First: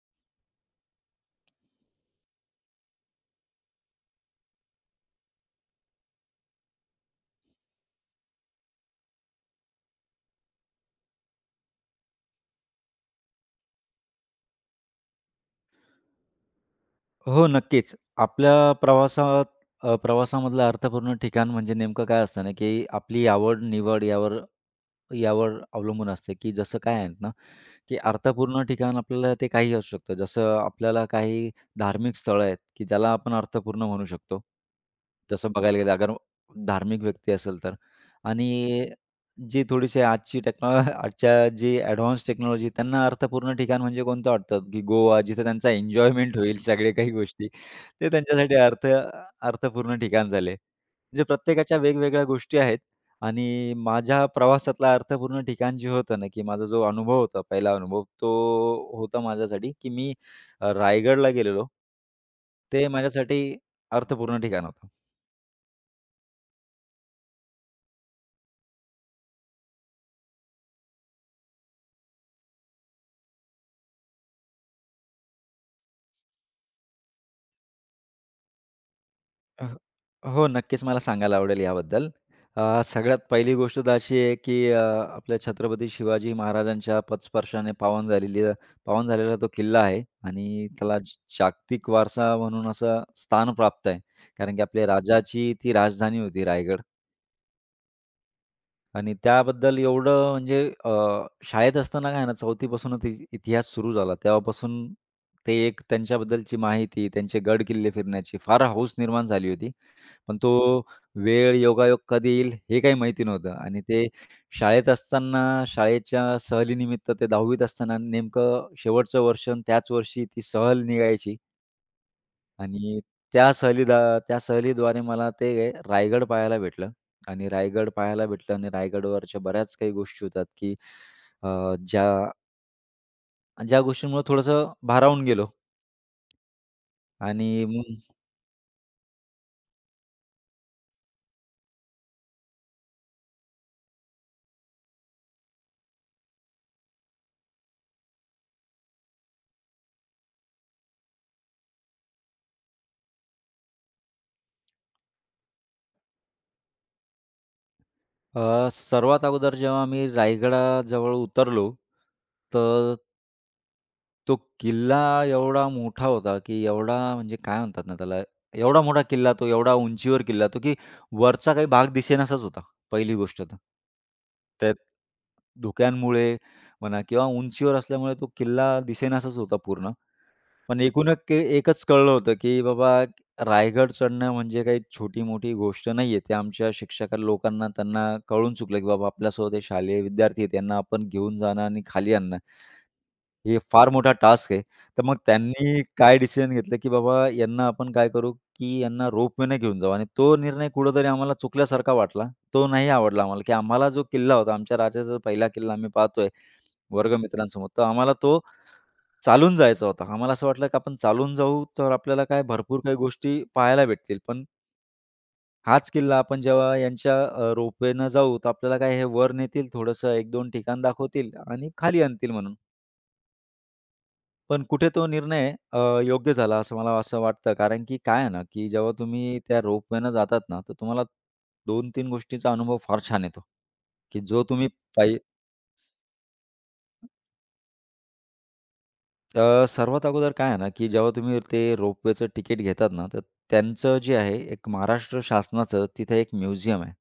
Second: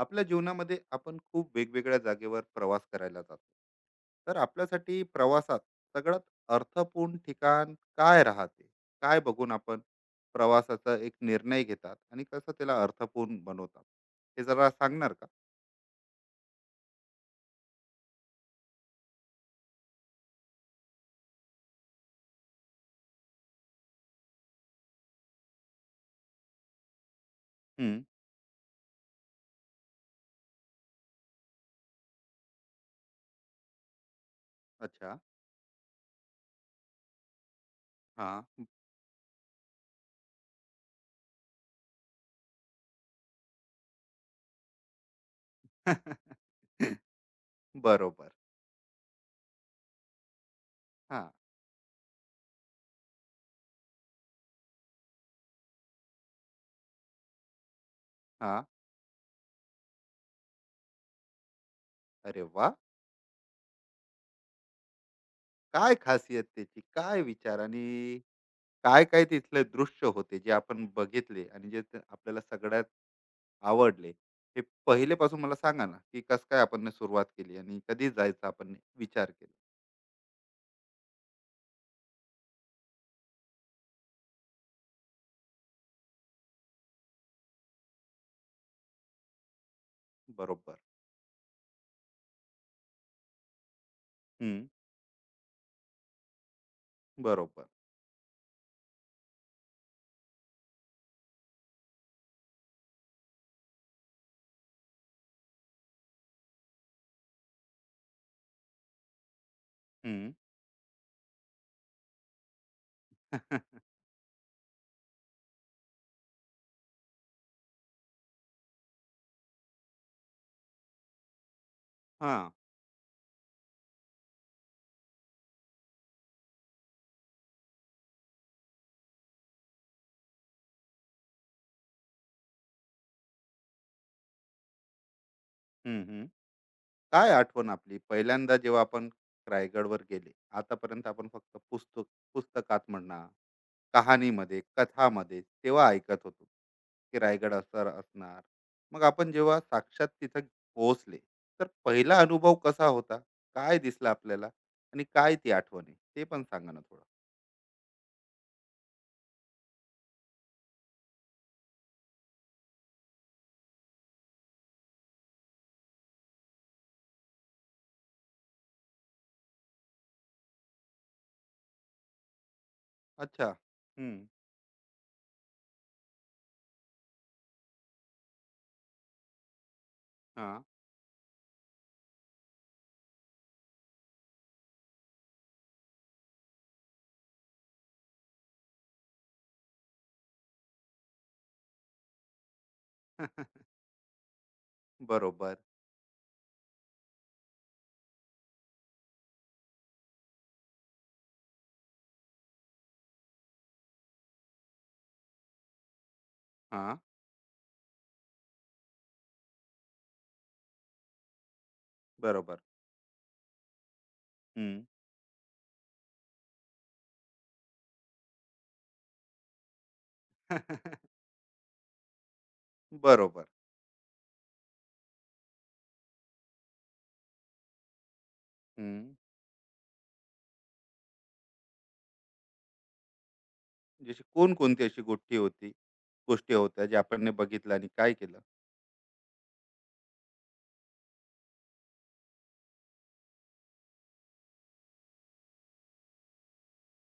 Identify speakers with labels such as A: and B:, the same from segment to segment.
A: आपल्या जीवनामध्ये आपण खूप वेगवेगळ्या जागेवर प्रवास करायला जातो. तर आपल्यासाठी प्रवासात सगळ्यात अर्थपूर्ण ठिकाण काय राहते? काय बघून आपण प्रवासाचा एक निर्णय घेतात आणि कसं त्याला अर्थपूर्ण बनवतात, हे जरा सांगणार का?
B: हो, नक्कीच. आपल्या प्रवासात प्रवासामधलं अर्थपूर्ण ठिकाण म्हणजे नेमकं काय असतं ना, की आपली आवड, निवड यावर यावर अवलंबून असते, की जसं काय आहे ना, की
A: हम्म,
B: अर्थपूर्ण ठिकाण आपल्याला ते काहीही असू शकतं. जसं आपल्याला काही धार्मिक स्थळं आहेत, की ज्याला आपण अर्थपूर्ण म्हणू शकतो.
A: अच्छा.
B: जसं बघायला गेलं अगर धार्मिक व्यक्ती असेल तर
A: हा.
B: आणि जी थोडीशी आजची टेक्नॉ आजच्या जी ॲडव्हान्स टेक्नॉलॉजी त्यांना अर्थपूर्ण ठिकाण म्हणजे कोणतं वाटतं, की गोवा जिथे त्यांचा एन्जॉयमेंट होईल सगळ्या काही गोष्टी. ते
A: बरोबर.
B: त्यांच्यासाठी अर्थपूर्ण ठिकाण झाले.
A: हा.
B: म्हणजे प्रत्येकाच्या वेगवेगळ्या गोष्टी आहेत आणि माझ्या प्रवासातला अर्थपूर्ण ठिकाण जे होतं ना, की माझा जो अनुभव होता, पहिला अनुभव तो
A: हा.
B: होता माझ्यासाठी, की मी रायगडला गेलेलो.
A: अरे वा.
B: ते माझ्यासाठी अर्थपूर्ण ठिकाण होतं.
A: काय खासियत त्याची, काय विचार आणि काय काय तिथले दृश्य होते जे आपण बघितले आणि जे ते आपल्याला सगळ्यात आवडले, हे पहिलेपासून मला सांगा ना, की कस काय आपण ने सुरुवात केली आणि कधी जायचं आपण ने विचार केला.
B: अ, हो, नक्कीच मला सांगायला आवडेल याबद्दल. सगळ्यात पहिली गोष्ट तर अशी आहे, की आपल्या छत्रपती शिवाजी महाराजांच्या पदस्पर्शाने पावन झालेला तो किल्ला आहे आणि
A: बरोबर.
B: त्याला जागतिक वारसा म्हणून असं स्थान प्राप्त आहे. कारण की
A: हम्म.
B: आपल्या राजाची ती राजधानी होती रायगड.
A: बरोबर.
B: आणि त्याबद्दल एवढं म्हणजे शाळेत असताना काय ना, 4थी पासूनच इतिहास सुरू झाला. तेव्हापासून ते एक त्यांच्याबद्दलची माहिती, त्यांचे गड-किल्ले फिरण्याची फार हौस निर्माण झाली होती.
A: हम्म.
B: पण तो वेळ, योगायोग कधी येईल हे काही माहिती नव्हतं आणि ते शाळेच्या सहलीनिमित्त ते 10वीत असताना नेमकं शेवटचं वर्ष अन् त्याच वर्षी ती सहल निघायची.
A: हा.
B: आणि त्या सहलीदा त्या सहलीद्वारे मला ते रायगड पाहायला भेटलं आणि रायगड पाहायला भेटलं आणि रायगडवरच्या बऱ्याच काही गोष्टी होतात, की अ, ज्या ज्या गोष्टींमुळे थोडंसं भारावून गेलो
A: हम्म. काय
B: आणि
A: आठवण
B: मग
A: आपली पहिल्यांदा जेव्हा आपण रायगडवर गेले? आतापर्यंत आपण फक्त पुस्तकात म्हणा, कहाणीमध्ये, कथामध्ये तेव्हा ऐकत होतो, की रायगड असणार असणार. मग आपण जेव्हा साक्षात तिथं पोहोचले, तर पहिला अनुभव कसा होता? काय दिसला आपल्याला आणि काय ती आठवण आहे, ते पण सांगा ना थोडं.
B: सर्वात अगोदर जेव्हा मी रायगडाजवळ उतरलो, तर तो किल्ला एवढा मोठा होता, की एवढा म्हणजे काय म्हणतात ना त्याला, एवढा मोठा किल्ला तो, एवढा उंचीवर किल्ला तो, की वरचा काही भाग दिसेनासाच होता, पहिली गोष्ट
A: अच्छा.
B: तर.
A: हम्म.
B: त्यात धुक्यांमुळे म्हणा किंवा उंचीवर असल्यामुळे तो किल्ला दिसेनासाच होता पूर्ण.
A: हा.
B: पण एकूण एक एकच कळलं होतं, की बाबा रायगड चढणं म्हणजे काही छोटी-मोठी गोष्ट नाहीये. ते आमच्या शिक्षक लोकांना त्यांना कळून चुकलं, की बाबा आपल्यासोबत हे शालेय विद्यार्थी आहेत, यांना आपण घेऊन जाणं आणि खाली आणणं हे फार मोठा टास्क आहे. तर मग
A: बरोबर.
B: त्यांनी काय डिसिजन घेतलं, की बाबा यांना आपण काय करू, की यांना रोपवेने घेऊन जाऊ आणि तो निर्णय कुठेतरी आम्हाला चुकल्यासारखा वाटला. तो नाही आवडला आम्हाला, की आम्हाला जो किल्ला होता, आमच्या राज्याचा पहिला किल्ला आम्ही पाहतोय
A: हा.
B: वर्गमित्रांसमोर, तर आम्हाला तो चालून जायचा होता. आम्हाला असं वाटलं, की आपण चालून जाऊ, तर आपल्याला काय
A: बरोबर.
B: भरपूर काही गोष्टी पाहायला भेटतील. पण
A: हम्म.
B: हाच किल्ला आपण जेव्हा यांच्या रोपवेनं जाऊ, तर आपल्याला काय हे वर नेतील, थोडंसं 1-2 ठिकाण दाखवतील आणि खाली आणतील म्हणून.
A: बरोबर.
B: पण कुठे तो निर्णय योग्य झाला असं मला वाटतं. कारण की काय आहे ना, की जेव्हा
A: हम्म.
B: तुम्ही त्या रोपवेनं जातात ना, तर तुम्हाला 2 तीन गोष्टींचा अनुभव फार छान येतो, की
A: जशी
B: जो तुम्ही
A: कोणकोणती अशी
B: पाहि
A: गोष्टी होती, गोष्टी होत्या जे आपण बघितलं आणि काय केलं?
B: सर्वात अगोदर काय आहे ना, की जेव्हा तुम्ही ते रोपवेचं तिकीट घेतात ना, तर त्यांचं जे आहे एक महाराष्ट्र शासनाचं तिथे एक म्युझियम आहे.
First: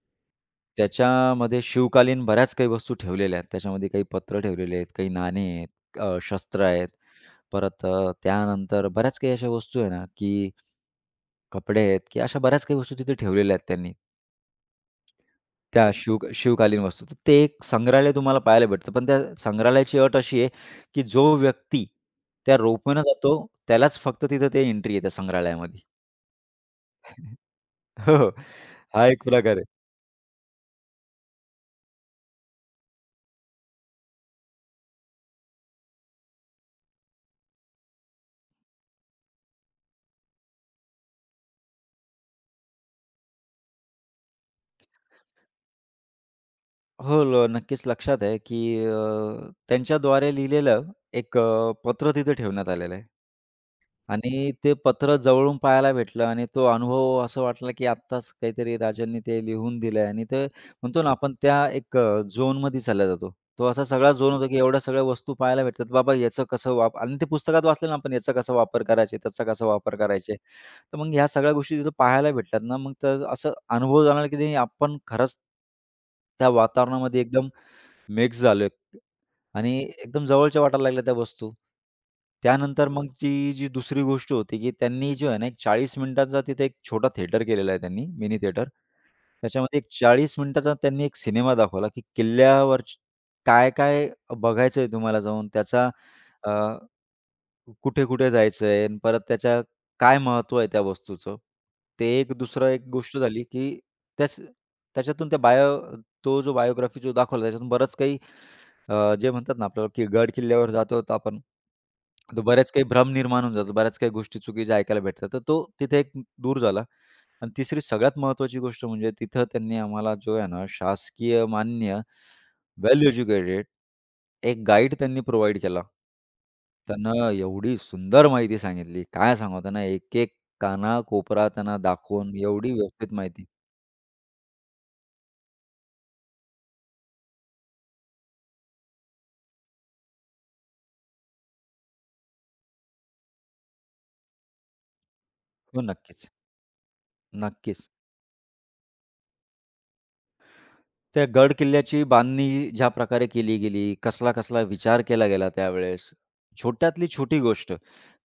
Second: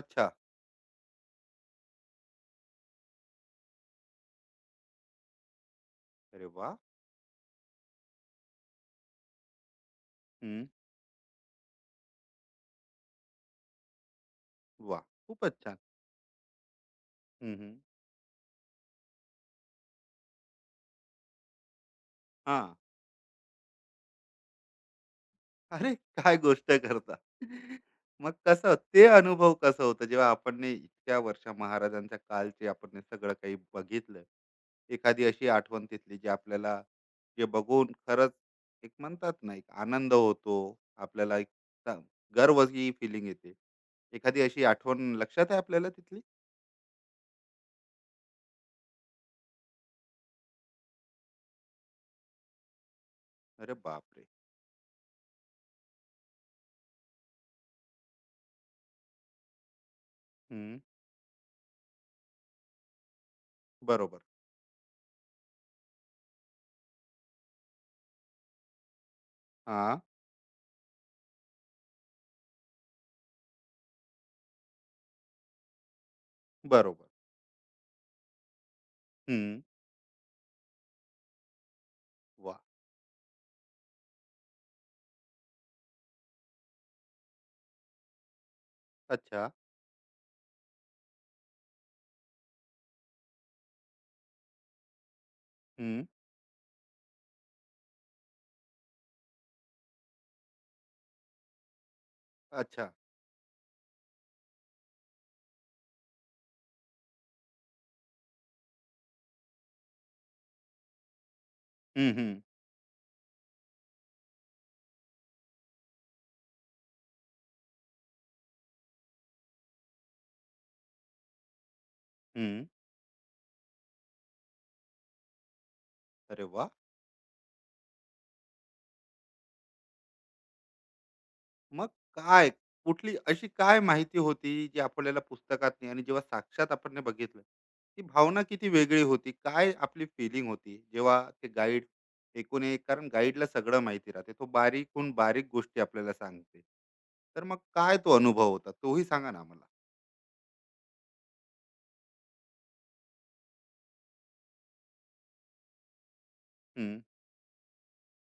A: अच्छा.
B: त्याच्यामध्ये शिवकालीन बऱ्याच काही वस्तू ठेवलेल्या आहेत. त्याच्यामध्ये काही पत्र ठेवलेले आहेत, काही नाणी आहेत,
A: अरे
B: शस्त्र
A: वा.
B: आहेत. परत त्यानंतर बऱ्याच काही अशा वस्तू आहे ना, की
A: हं.
B: कपडे आहेत, की अशा बऱ्याच काही वस्तू तिथे ठेवलेल्या आहेत त्यांनी.
A: वाह! खूपच छान.
B: त्या हं. शिवकालीन वस्तू. तर ते
A: हं,
B: एक
A: हं.
B: संग्रहालय तुम्हाला पाहायला भेटतं. पण त्या संग्रहालयाची अट अशी आहे, की जो व्यक्ती त्या
A: हां.
B: रोपवेनं जातो, त्यालाच फक्त तिथं ते एंट्री आहे त्या संग्रहालयामध्ये.
A: अरे काय गोष्ट करता.
B: हो, हो.
A: मग कसं ते
B: हा एक
A: अनुभव
B: प्रकार आहे.
A: कसं होतं जेव्हा आपण इतक्या वर्ष महाराजांच्या कालचे आपण सगळं काही बघितलं. एखादी अशी आठवण तिथली जी आपल्याला, जे बघून खरंच एक म्हणतात ना, एक आनंद होतो. आपल्याला एक चा गर्व ही फीलिंग येते. एखादी अशी आठवण लक्षात आहे आपल्याला तिथली?
B: हो, नक्कीच लक्षात आहे, की त्यांच्याद्वारे लिहिलेलं एक पत्र तिथे ठेवण्यात आलेलं आहे.
A: अरे बापरे!
B: आणि ते पत्र जवळून पाहायला भेटलं आणि तो अनुभव असं वाटला, की आत्ताच काहीतरी राजांनी ते लिहून दिलंय आणि ते
A: हं.
B: म्हणतो ना आपण त्या एक झोनमध्ये चालला जातो. तो असा सगळा
A: बरोबर.
B: झोन होता, की एवढ्या सगळ्या वस्तू पाहायला भेटतात. बाबा याचं कसं वाप आणि ते पुस्तकात वाचलं ना आपण याचा कसा वापर करायचा, त्याचा कसा वापर
A: हां,
B: करायचा. तर मग ह्या सगळ्या गोष्टी तिथं पाहायला भेटल्यात ना, मग तर असं अनुभव जाणवला, की नाही आपण खरंच त्या
A: बरोबर.
B: वातावरणामध्ये एकदम मिक्स झालोय.
A: हं.
B: आणि एकदम जवळच्या वाटायला लागल्या त्या वस्तू.
A: वाह!
B: त्यानंतर हो. मग ती जी दुसरी गोष्ट होती, की त्यांनी जो आहे ना, एक 40 मिनिटांचा तिथे एक छोटा थिएटर केलेला आहे त्यांनी, मिनी थिएटर.
A: अच्छा.
B: त्याच्यामध्ये एक 40 मिनिटाचा त्यांनी एक सिनेमा दाखवला, की किल्ल्यावर काय-काय बघायचंय तुम्हाला जाऊन, त्याचा
A: हं.
B: अ, कुठे-कुठे जायचंय आणि परत त्याच्या काय महत्त्व आहे त्या वस्तूचं. ते एक दुसरं एक
A: अच्छा.
B: गोष्ट झाली, की त्याच त्याच्यातून त्या बायो तो जो बायोग्राफी जो दाखवला त्याच्यातून बरंच काही जे म्हणतात ना आपल्याला की गड किल्ल्यावर जातो तर आपण,
A: हं, हं.
B: तर बऱ्याच काही भ्रम निर्माण होऊन जातो. बऱ्याच काही गोष्टी चुकीच्या ऐकायला भेटतात. तर तो तिथे एक दूर झाला. आणि तिसरी सगळ्यात महत्त्वाची गोष्ट म्हणजे तिथं त्यांनी आम्हाला जो आहे ना शासकीय मान्य,
A: हं.
B: वेल एज्युकेटेड एक गाईड त्यांनी प्रोव्हाईड केला.
A: अरे वाह!
B: त्यानं एवढी सुंदर माहिती सांगितली. काय सांगावं त्यांना एक-एक काना कोपरा त्यांना
A: मग
B: दाखवून
A: काय
B: एवढी व्यवस्थित
A: कुठली
B: माहिती.
A: अशी काय माहिती होती जी आपल्याला पुस्तकात नाही, आणि जेव्हा साक्षात आपण ते बघितलं, ती भावना किती वेगळी होती? काय आपली फीलिंग होती जेव्हा ते गाईड, एकूण एक, कारण गाईडला सगळं माहिती राहते. तो बारीकहून बारीक गोष्टी
B: हो,
A: आपल्याला
B: नक्कीच.
A: सांगते. तर मग
B: नक्कीच.
A: काय तो अनुभव होता, तोही सांगा ना आम्हाला?
B: त्या गड किल्ल्याची बांधणी ज्या प्रकारे केली गेली, कसला-कसला विचार केला गेला त्यावेळेस.
A: हं.
B: छोट्यातली छोटी गोष्ट.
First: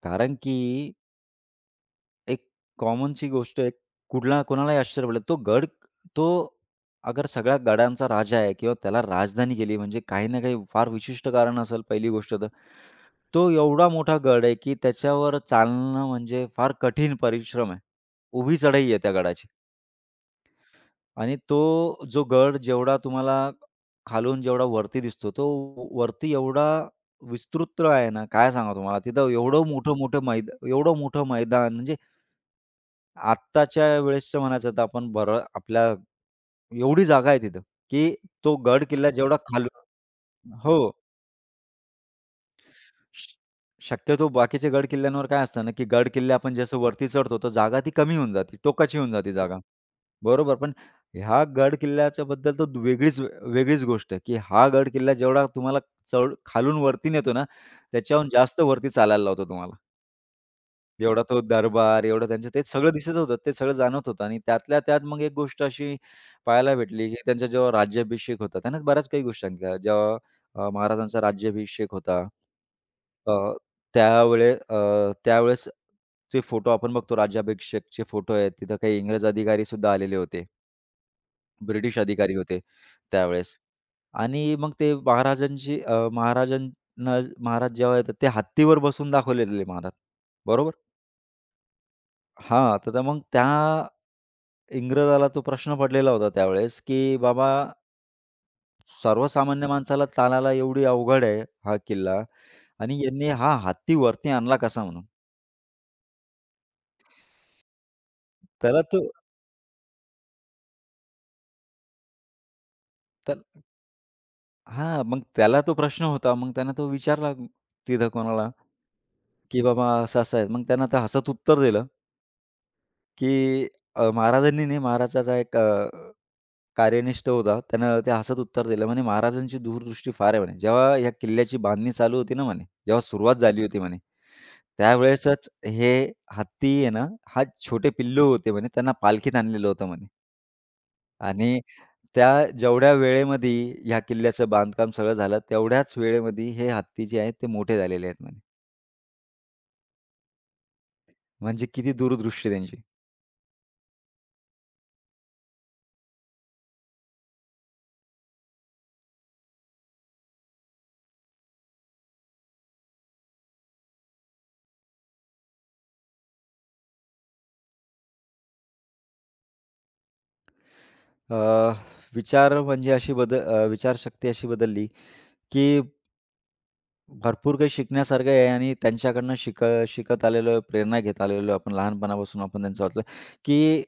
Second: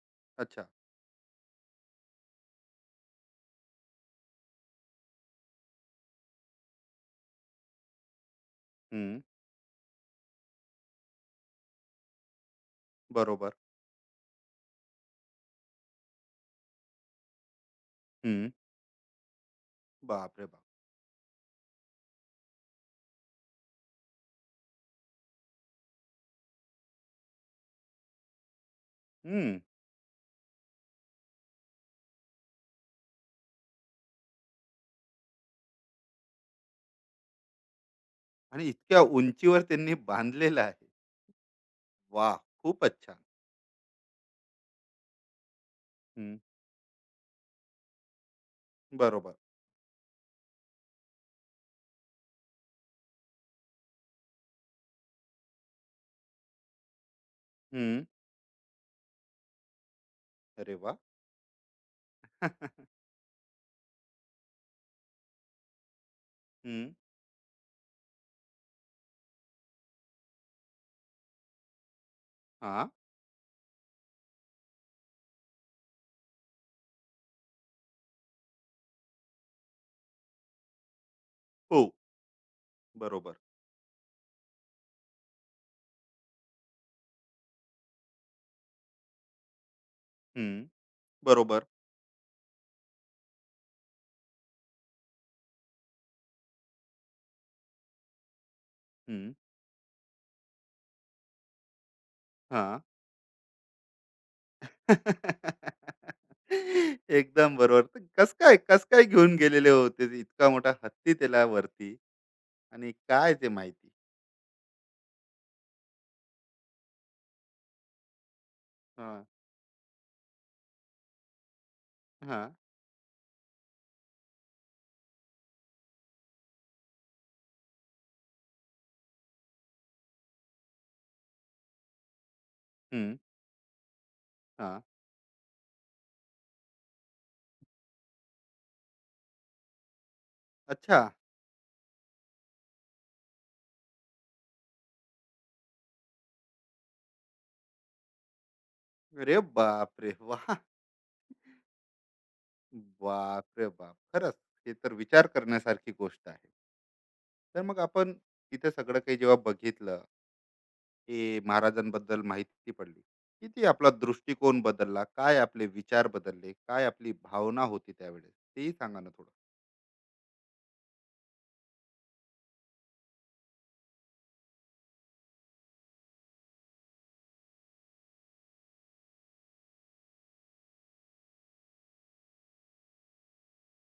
B: कारण
A: अच्छा.
B: की एक कॉमनची गोष्ट आहे, कुठला कोणालाही आश्चर्य पडेल. तो अगर सगळ्या गडांचा राजा आहे किंवा त्याला
A: हं.
B: राजधानी केली म्हणजे काही ना काही फार विशिष्ट कारण असेल पहिली गोष्ट तर. तो
A: बरोबर.
B: एवढा मोठा गड आहे, की त्याच्यावर चालणं म्हणजे फार कठीण परिश्रम आहे.
A: हं.
B: उभी चढाई आहे त्या गडाची.
A: बापरे बाप!
B: आणि तो जो गड जेवढा तुम्हाला खालून जेवढा वरती दिसतो, तो वरती एवढा विस्तृत आहे ना, काय सांगावं तुम्हाला. तिथं
A: हं.
B: एवढं मोठं मैदान म्हणजे आत्ताच्या वेळेसचं म्हणायचं तर आपण बरं आपल्या एवढी जागा आहे तिथं, की तो
A: आणि
B: गड
A: इतक्या
B: किल्ला जेवढा
A: उंचीवर
B: खालून
A: त्यांनी बांधलेलं
B: हो.
A: आहे. वाह! खूपच छान.
B: श शक्यतो बाकीचे गड किल्ल्यांवर काय असतं ना, की गड किल्ले
A: हं,
B: आपण जसं वरती चढतो, तर जागा ती कमी होऊन जाते, टोकाची होऊन जाते
A: बरोबर.
B: जागा. बरोबर. पण ह्या गड किल्ल्याच्याबद्दल तर वेगळीच वेगळीच गोष्ट आहे, की हा गड किल्ला जेवढा तुम्हाला खालून वरती नेतो ना,
A: हं.
B: त्याच्याहून जास्त वरती चालायला लावतो तुम्हाला.
A: अरे वाह!
B: एवढा तो दरबार, एवढं त्यांचं ते सगळं दिसत होतं. ते सगळं जाणवत होतं आणि त्यातल्या त्यात मग एक गोष्ट अशी पाहायला
A: हं.
B: भेटली, की त्यांचा जेव्हा राज्याभिषेक होता, त्यानं बऱ्याच काही गोष्टी सांगितल्या. जेव्हा महाराजांचा राज्याभिषेक होता,
A: हां.
B: अ, त्यावेळेस जे फोटो आपण बघतो राज्याभिषेकचे फोटो आहेत, तिथं काही इंग्रज अधिकारीसुद्धा आलेले होते.
A: हो,
B: ब्रिटिश अधिकारी होते
A: बरोबर.
B: त्यावेळेस आणि मग ते महाराजांची अ, महाराजांना महाराज जेव्हा येतात, ते हत्तीवर बसून दाखवलेले महाराज.
A: हं.
B: बरोबर?
A: बरोबर.
B: हां, तर त्या इंग्रजाला तो प्रश्न पडलेला होता त्यावेळेस, की बाबा
A: हं.
B: सर्वसामान्य माणसाला चालायला एवढी अवघड आहे हा किल्ला
A: हां.
B: आणि यांनी हा हत्ती वरती आणला कसा म्हणून.
A: एकदम बरोबर. तर कसं काय,
B: त्याला
A: कसं काय
B: तो
A: घेऊन गेलेले होते ते? इतका मोठा हत्ती त्याला वरती, आणि काय
B: त्या
A: ते माहिती?
B: हां, मग त्याला तो प्रश्न होता. मग त्यानं तो विचारला तिथं कोणाला,
A: हां,
B: की बाबा असं-असं आहे. मग त्यानं तर हसत उत्तर दिलं,
A: हां.
B: की अ, महाराजांनी नाही महाराजाचा एक कार्यनिष्ठ होता. त्यानं ते हसत उत्तर दिलं म्हणे, "महाराजांची दूरदृष्टी फार आहे" म्हणे. "जेव्हा या किल्ल्याची बांधणी चालू होती ना" म्हणे, "जेव्हा
A: हं.
B: सुरुवात झाली होती" म्हणे,
A: हां.
B: "त्यावेळेसच हे हत्ती आहे ना, हा छोटे पिल्लू होते" म्हणे, "त्यांना पालखीत आणलेलं होतं" म्हणे.
A: अच्छा.
B: आणि त्या जेवढ्या वेळेमध्ये ह्या किल्ल्याचं बांधकाम सगळं झालं, तेवढ्याच वेळेमध्ये हे हत्ती जे आहेत ते मोठे झालेले आहेत म्हणे.
A: अरे बापरे! वाह!
B: म्हणजे किती दूरदृष्टी त्यांची.
A: बाप रे बाप, खरंच हे तर विचार करण्यासारखी गोष्ट आहे. तर मग आपण तिथे सगळं काही जेव्हा बघितलं, की महाराजांबद्दल माहिती पडली, किती आपला दृष्टिकोन बदलला, काय आपले विचार बदलले, काय आपली भावना होती त्यावेळेस, तेही सांगा ना थोडं.
B: अ, विचार म्हणजे अशी बदल अ, विचारशक्ती अशी बदलली, की भरपूर काही शिकण्यासारखं आहे आणि त्यांच्याकडनं शिकत आलेलो आहे, प्रेरणा घेत आलेलो आहे आपण लहानपणापासून. आपण त्यांचं वाटलं, की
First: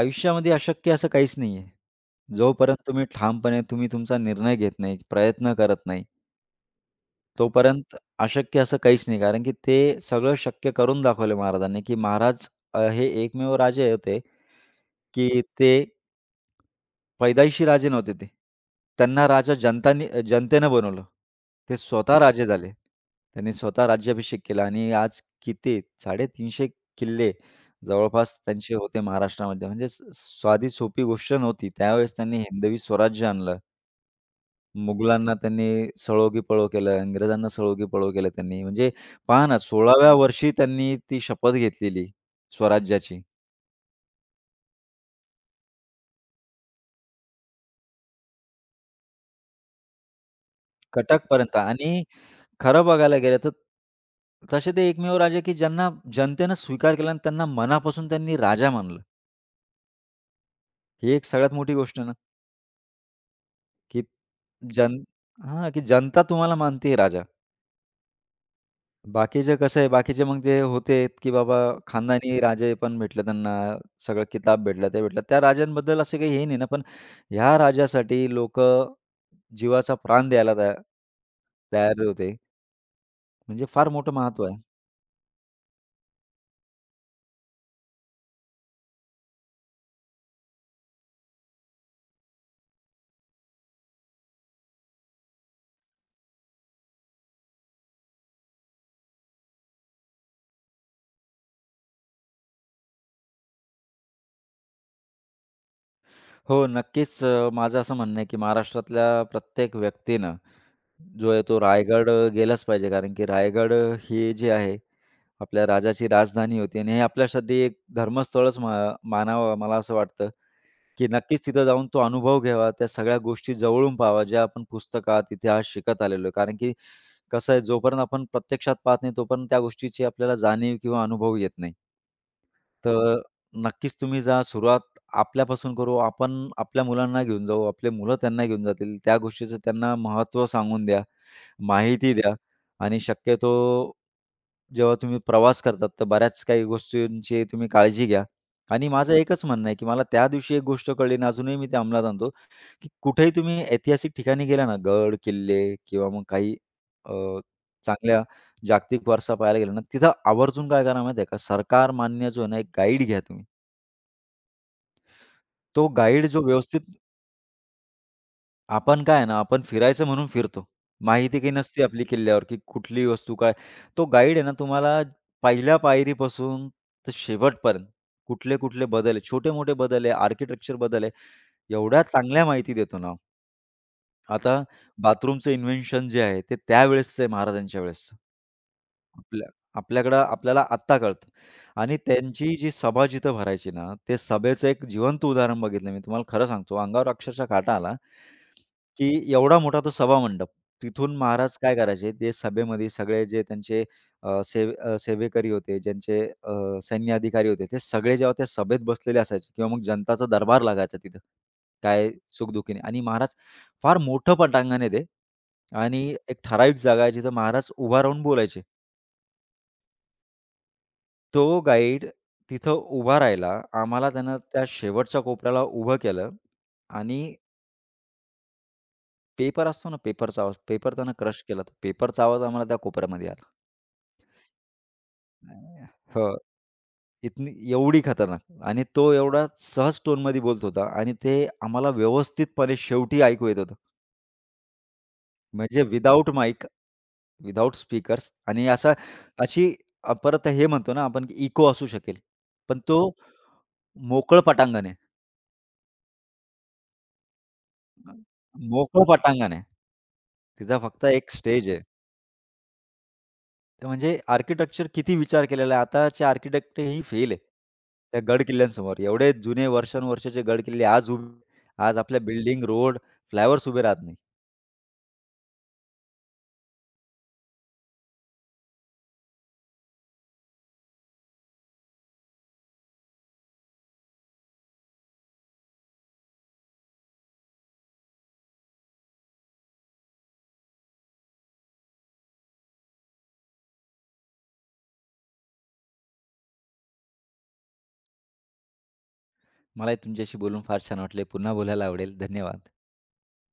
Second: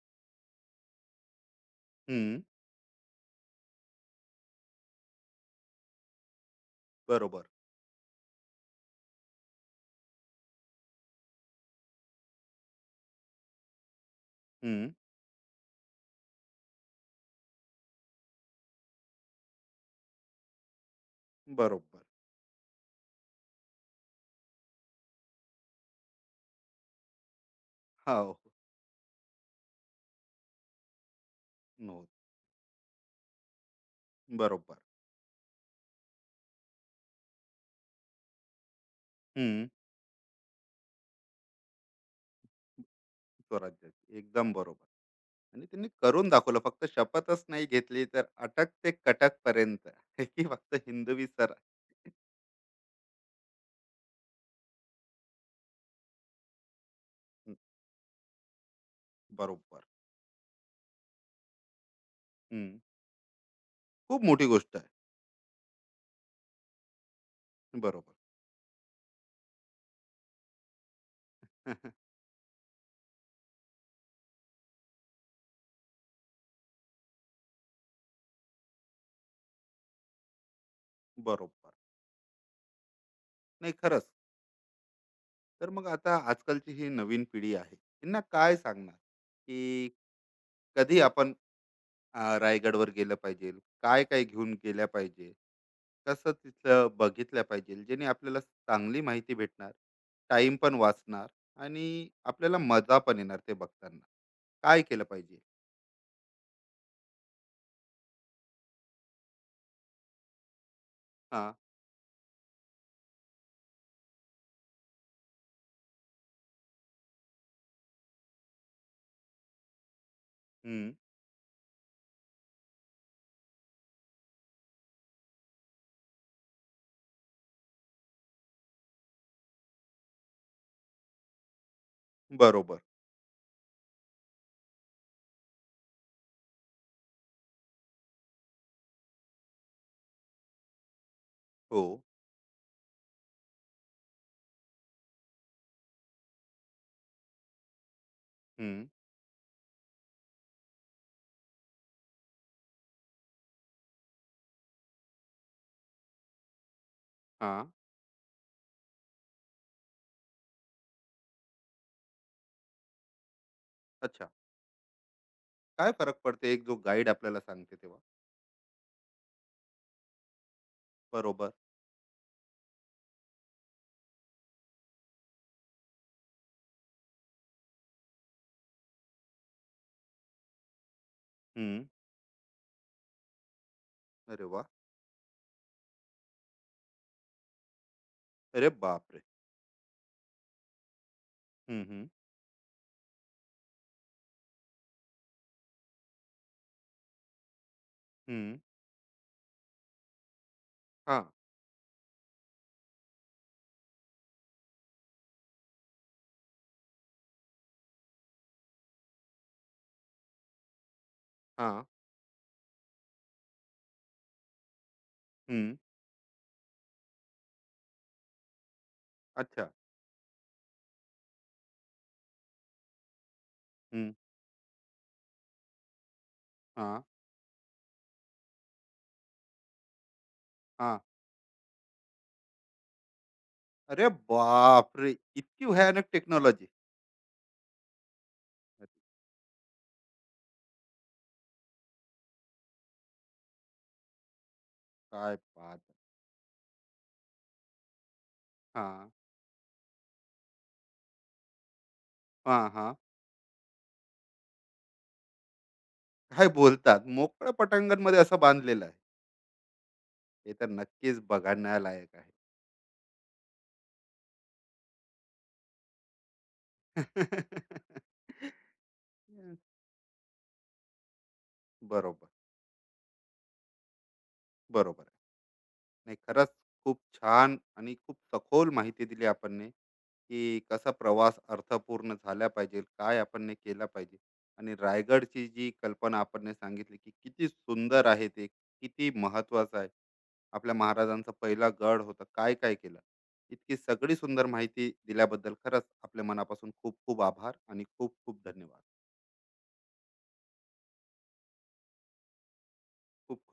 B: आयुष्यामध्ये अशक्य असं काहीच नाहीये.
A: हम्म.
B: जोपर्यंत ठामपणे तुम्ही तुमचा निर्णय घेत नाही, प्रयत्न करत नाही,
A: बरोबर.
B: तोपर्यंत अशक्य असं काहीच नाही. कारण की ते सगळं शक्य करून दाखवलं महाराजांनी, की हे एकमेव राजे होते,
A: हम्म.
B: की ते पैदाइशी राजे नव्हते ते. त्यांना राजा जनतेनं बनवलं. ते
A: बरोबर.
B: स्वतः हं. राजे झाले. त्यांनी स्वतः राज्याभिषेक केला आणि आज किती 350 किल्ले
A: हो, हो.
B: जवळपास त्यांचे होते महाराष्ट्रामध्ये. म्हणजे स साधी सोपी गोष्ट नव्हती.
A: नव्हतं.
B: त्यावेळेस त्यांनी हिंदवी स्वराज्य आणलं.
A: बरोबर.
B: मुघलांना त्यांनी सळोगीपळो केलं, इंग्रजांना सळोगीपळो केलं त्यांनी. म्हणजे पहा ना
A: हम्म.
B: 16व्या वर्षी त्यांनी ती शपथ घेतलेली स्वराज्याची.
A: स्वराज्याची, एकदम बरोबर. आणि त्यांनी करून दाखवलं. फक्त शपथच नाही घेतली, तर अटक ते कटकपर्यंत. की फक्त हिंदवी सर,
B: कटकपर्यंत आणि खरं बघायला गेलं तर तसे ते एकमेव राजे, की ज्यांना जनतेनं स्वीकार केला आणि त्यांना मनापासून त्यांनी राजा मानलं.
A: बरोबर.
B: ही एक सगळ्यात मोठी गोष्ट आहे ना,
A: हं.
B: की
A: खूप मोठी गोष्ट आहे.
B: जन हां, की जनता तुम्हाला मानते राजा.
A: बरोबर.
B: बाकीचे कसं आहे, बाकीचे मग ते होते, की बाबा खानदानी राजे पण भेटले त्यांना, सगळं किताब भेटला, ते भेटलं. त्या राजांबद्दल असं काही हे नाही ना, पण ह्या राजासाठी लोकं जीवाचा प्राण द्यायला तया
A: बरोबर.
B: तयार होते. म्हणजे
A: नाही
B: फार
A: खरंच.
B: मोठं महत्त्व आहे.
A: तर मग आता आजकालची ही नवीन पिढी आहे. त्यांना काय सांगणार, की कधी आपण रायगडवर गेलं पाहिजे, काय काय घेऊन गेल्या पाहिजे, कसं तिथलं बघितलं पाहिजे, जेणे आपल्याला चांगली माहिती भेटणार, टाईम पण वाचणार आणि आपल्याला मजा पण येणार ते बघताना. काय केलं पाहिजे?
B: हो, नक्कीच. माझं असं म्हणणं आहे, की महाराष्ट्रातल्या प्रत्येक व्यक्तीनं जो आहे
A: हां,
B: तो रायगड गेलाच पाहिजे. कारण की रायगड हे जे आहे आपल्या राजाची राजधानी होती आणि हे आपल्यासाठी एक धर्मस्थळच मानावं मला असं वाटतं,
A: हं,
B: की नक्कीच तिथं जाऊन तो अनुभव घ्यावा. त्या सगळ्या गोष्टी जवळून पाहावा, ज्या आपण पुस्तकात, इतिहास शिकत आलेलो आहे. कारण की कसं आहे जोपर्यंत आपण प्रत्यक्षात पाहत नाही, तोपर्यंत त्या गोष्टीची आपल्याला जाणीव किंवा अनुभव येत नाही.
A: बरोबर.
B: तर नक्कीच तुम्ही जा. सुरुवात आपल्यापासून करू. आपण आपल्या मुलांना घेऊन जाऊ. आपले मुलं त्यांना घेऊन जातील. त्या गोष्टीचं त्यांना महत्त्व सांगून द्या,
A: हो,
B: माहिती द्या आणि शक्यतो जेव्हा तुम्ही प्रवास करतात, तर बऱ्याच काही गोष्टींची तुम्ही काळजी घ्या
A: हं,
B: आणि माझं एकच म्हणणं आहे, की मला त्या दिवशी एक गोष्ट कळली आणि अजूनही मी ते अंमलात आणतो. की कुठेही तुम्ही ऐतिहासिक ठिकाणी गेला ना, गड, किल्ले किंवा मग काही अ,
A: हां,
B: चांगल्या जागतिक वारसा पाहायला गेला ना, तिथं आवर्जून काय करा माहिती आहे का, सरकार मान्य जो आहे ना, एक गाईड घ्या तुम्ही.
A: अच्छा.
B: तो
A: काय फरक
B: गाईड जो
A: पडते एक जो
B: व्यवस्थित
A: गाईड आपल्याला सांगते तेव्हा?
B: आपण काय आहे ना, आपण फिरायचं म्हणून फिरतो. माहिती काही
A: बरोबर.
B: नसते आपली किल्ल्यावर, की कुठली वस्तू काय. तो गाईड आहे ना, तुम्हाला पहिल्या पायरीपासून तर शेवटपर्यंत कुठले-कुठले बदल आहे, छोटे-मोठे बदल आहे, आर्किटेक्चर बदल आहे,
A: हं,
B: एवढ्या चांगल्या माहिती देतो ना.
A: अरे
B: आता
A: वाह!
B: बाथरूमचं इन्व्हेन्शन जे आहे, ते त्यावेळेसचं आहे महाराजांच्या वेळेसचं.
A: अरे बापरे!
B: आपल्या आपल्याकडं आपल्याला आत्ता कळतं
A: हं,
B: आणि
A: हं,
B: त्यांची जी सभा जिथं भरायची ना, ते सभेचं एक जिवंत उदाहरण बघितलं मी. तुम्हाला खरं सांगतो, अंगावर अक्षरशः काटा आला.
A: हं,
B: की एवढा मोठा तो सभामंडप. तिथून
A: हां,
B: महाराज काय करायचे, ते सभेमध्ये सगळे जे त्यांचे सेवेकरी होते, ज्यांचे सैन्य अधिकारी होते, ते सगळे जेव्हा त्या सभेत बसलेले असायचे किंवा मग जनताचा दरबार लागायचा तिथं.
A: हां,
B: काय सुखदुःखीने आणि महाराज फार मोठं पटांगण आहे ते
A: हं,
B: आणि एक ठराविक जागा आहे जिथं महाराज उभा राहून बोलायचे.
A: अच्छा.
B: तो गाईड तिथं उभा राहिला.
A: हं,
B: आम्हाला त्यानं त्या शेवटच्या कोपऱ्याला उभं केलं
A: हां,
B: आणि पेपर असतो ना पेपरचा आवाज. पेपर त्यानं क्रश केला. तर पेपरचा आवाज आम्हाला त्या कोपऱ्यामध्ये आला.
A: अरे बापरे! इतकी
B: अ,
A: भयानक
B: हो.
A: टेक्नॉलॉजी.
B: एवढी खतरनाक आणि तो एवढा सहज टोनमध्ये बोलत होता आणि ते आम्हाला व्यवस्थितपणे शेवटी ऐकू येत होतं.
A: काय बात.
B: म्हणजे विदाऊट माईक, विदाऊट स्पीकर्स आणि
A: हां,
B: अशी परत हे म्हणतो ना आपण की इको असू शकेल.
A: हां,
B: पण
A: हां.
B: तो मोकळं पटांगण आहे.
A: काय बोलतात? मोकळं पटांगणमध्ये असं बांधलेलं आहे.
B: मोकळं पटांगण आहे.
A: हे तर
B: तिथं फक्त
A: नक्कीच
B: एक स्टेज आहे.
A: बघण्यालायक आहे.
B: तर म्हणजे आर्किटेक्चर किती विचार केलेला आहे. आताचे आर्किटेक्ट ही फेल आहे. त्या गड किल्ल्यांसमोर एवढे जुने वर्षानुवर्षाचे गड किल्ले आज उभे आज आपल्या
A: बरोबर,
B: बिल्डिंग, रोड, फ्लायओव्हर्स उभे राहत नाही.
A: बरोबर. नाही खरंच, खूप छान आणि खूप सखोल माहिती दिली आपणने, की कसा प्रवास अर्थपूर्ण झाला पाहिजे, काय आपणने केला पाहिजे, आणि रायगडची जी कल्पना आपणने सांगितली, की किती सुंदर आहे ते, किती महत्वाचं आहे, आपल्या महाराजांचा पहिला गड होता, काय काय केलं. इतकी सगळी सुंदर माहिती दिल्याबद्दल खरंच आपल्या मनापासून खूप खूप आभार आणि खूप खूप धन्यवाद.
B: मलाही तुमच्याशी बोलून फार छान वाटले. पुन्हा बोलायला आवडेल. धन्यवाद.
A: खूप खूप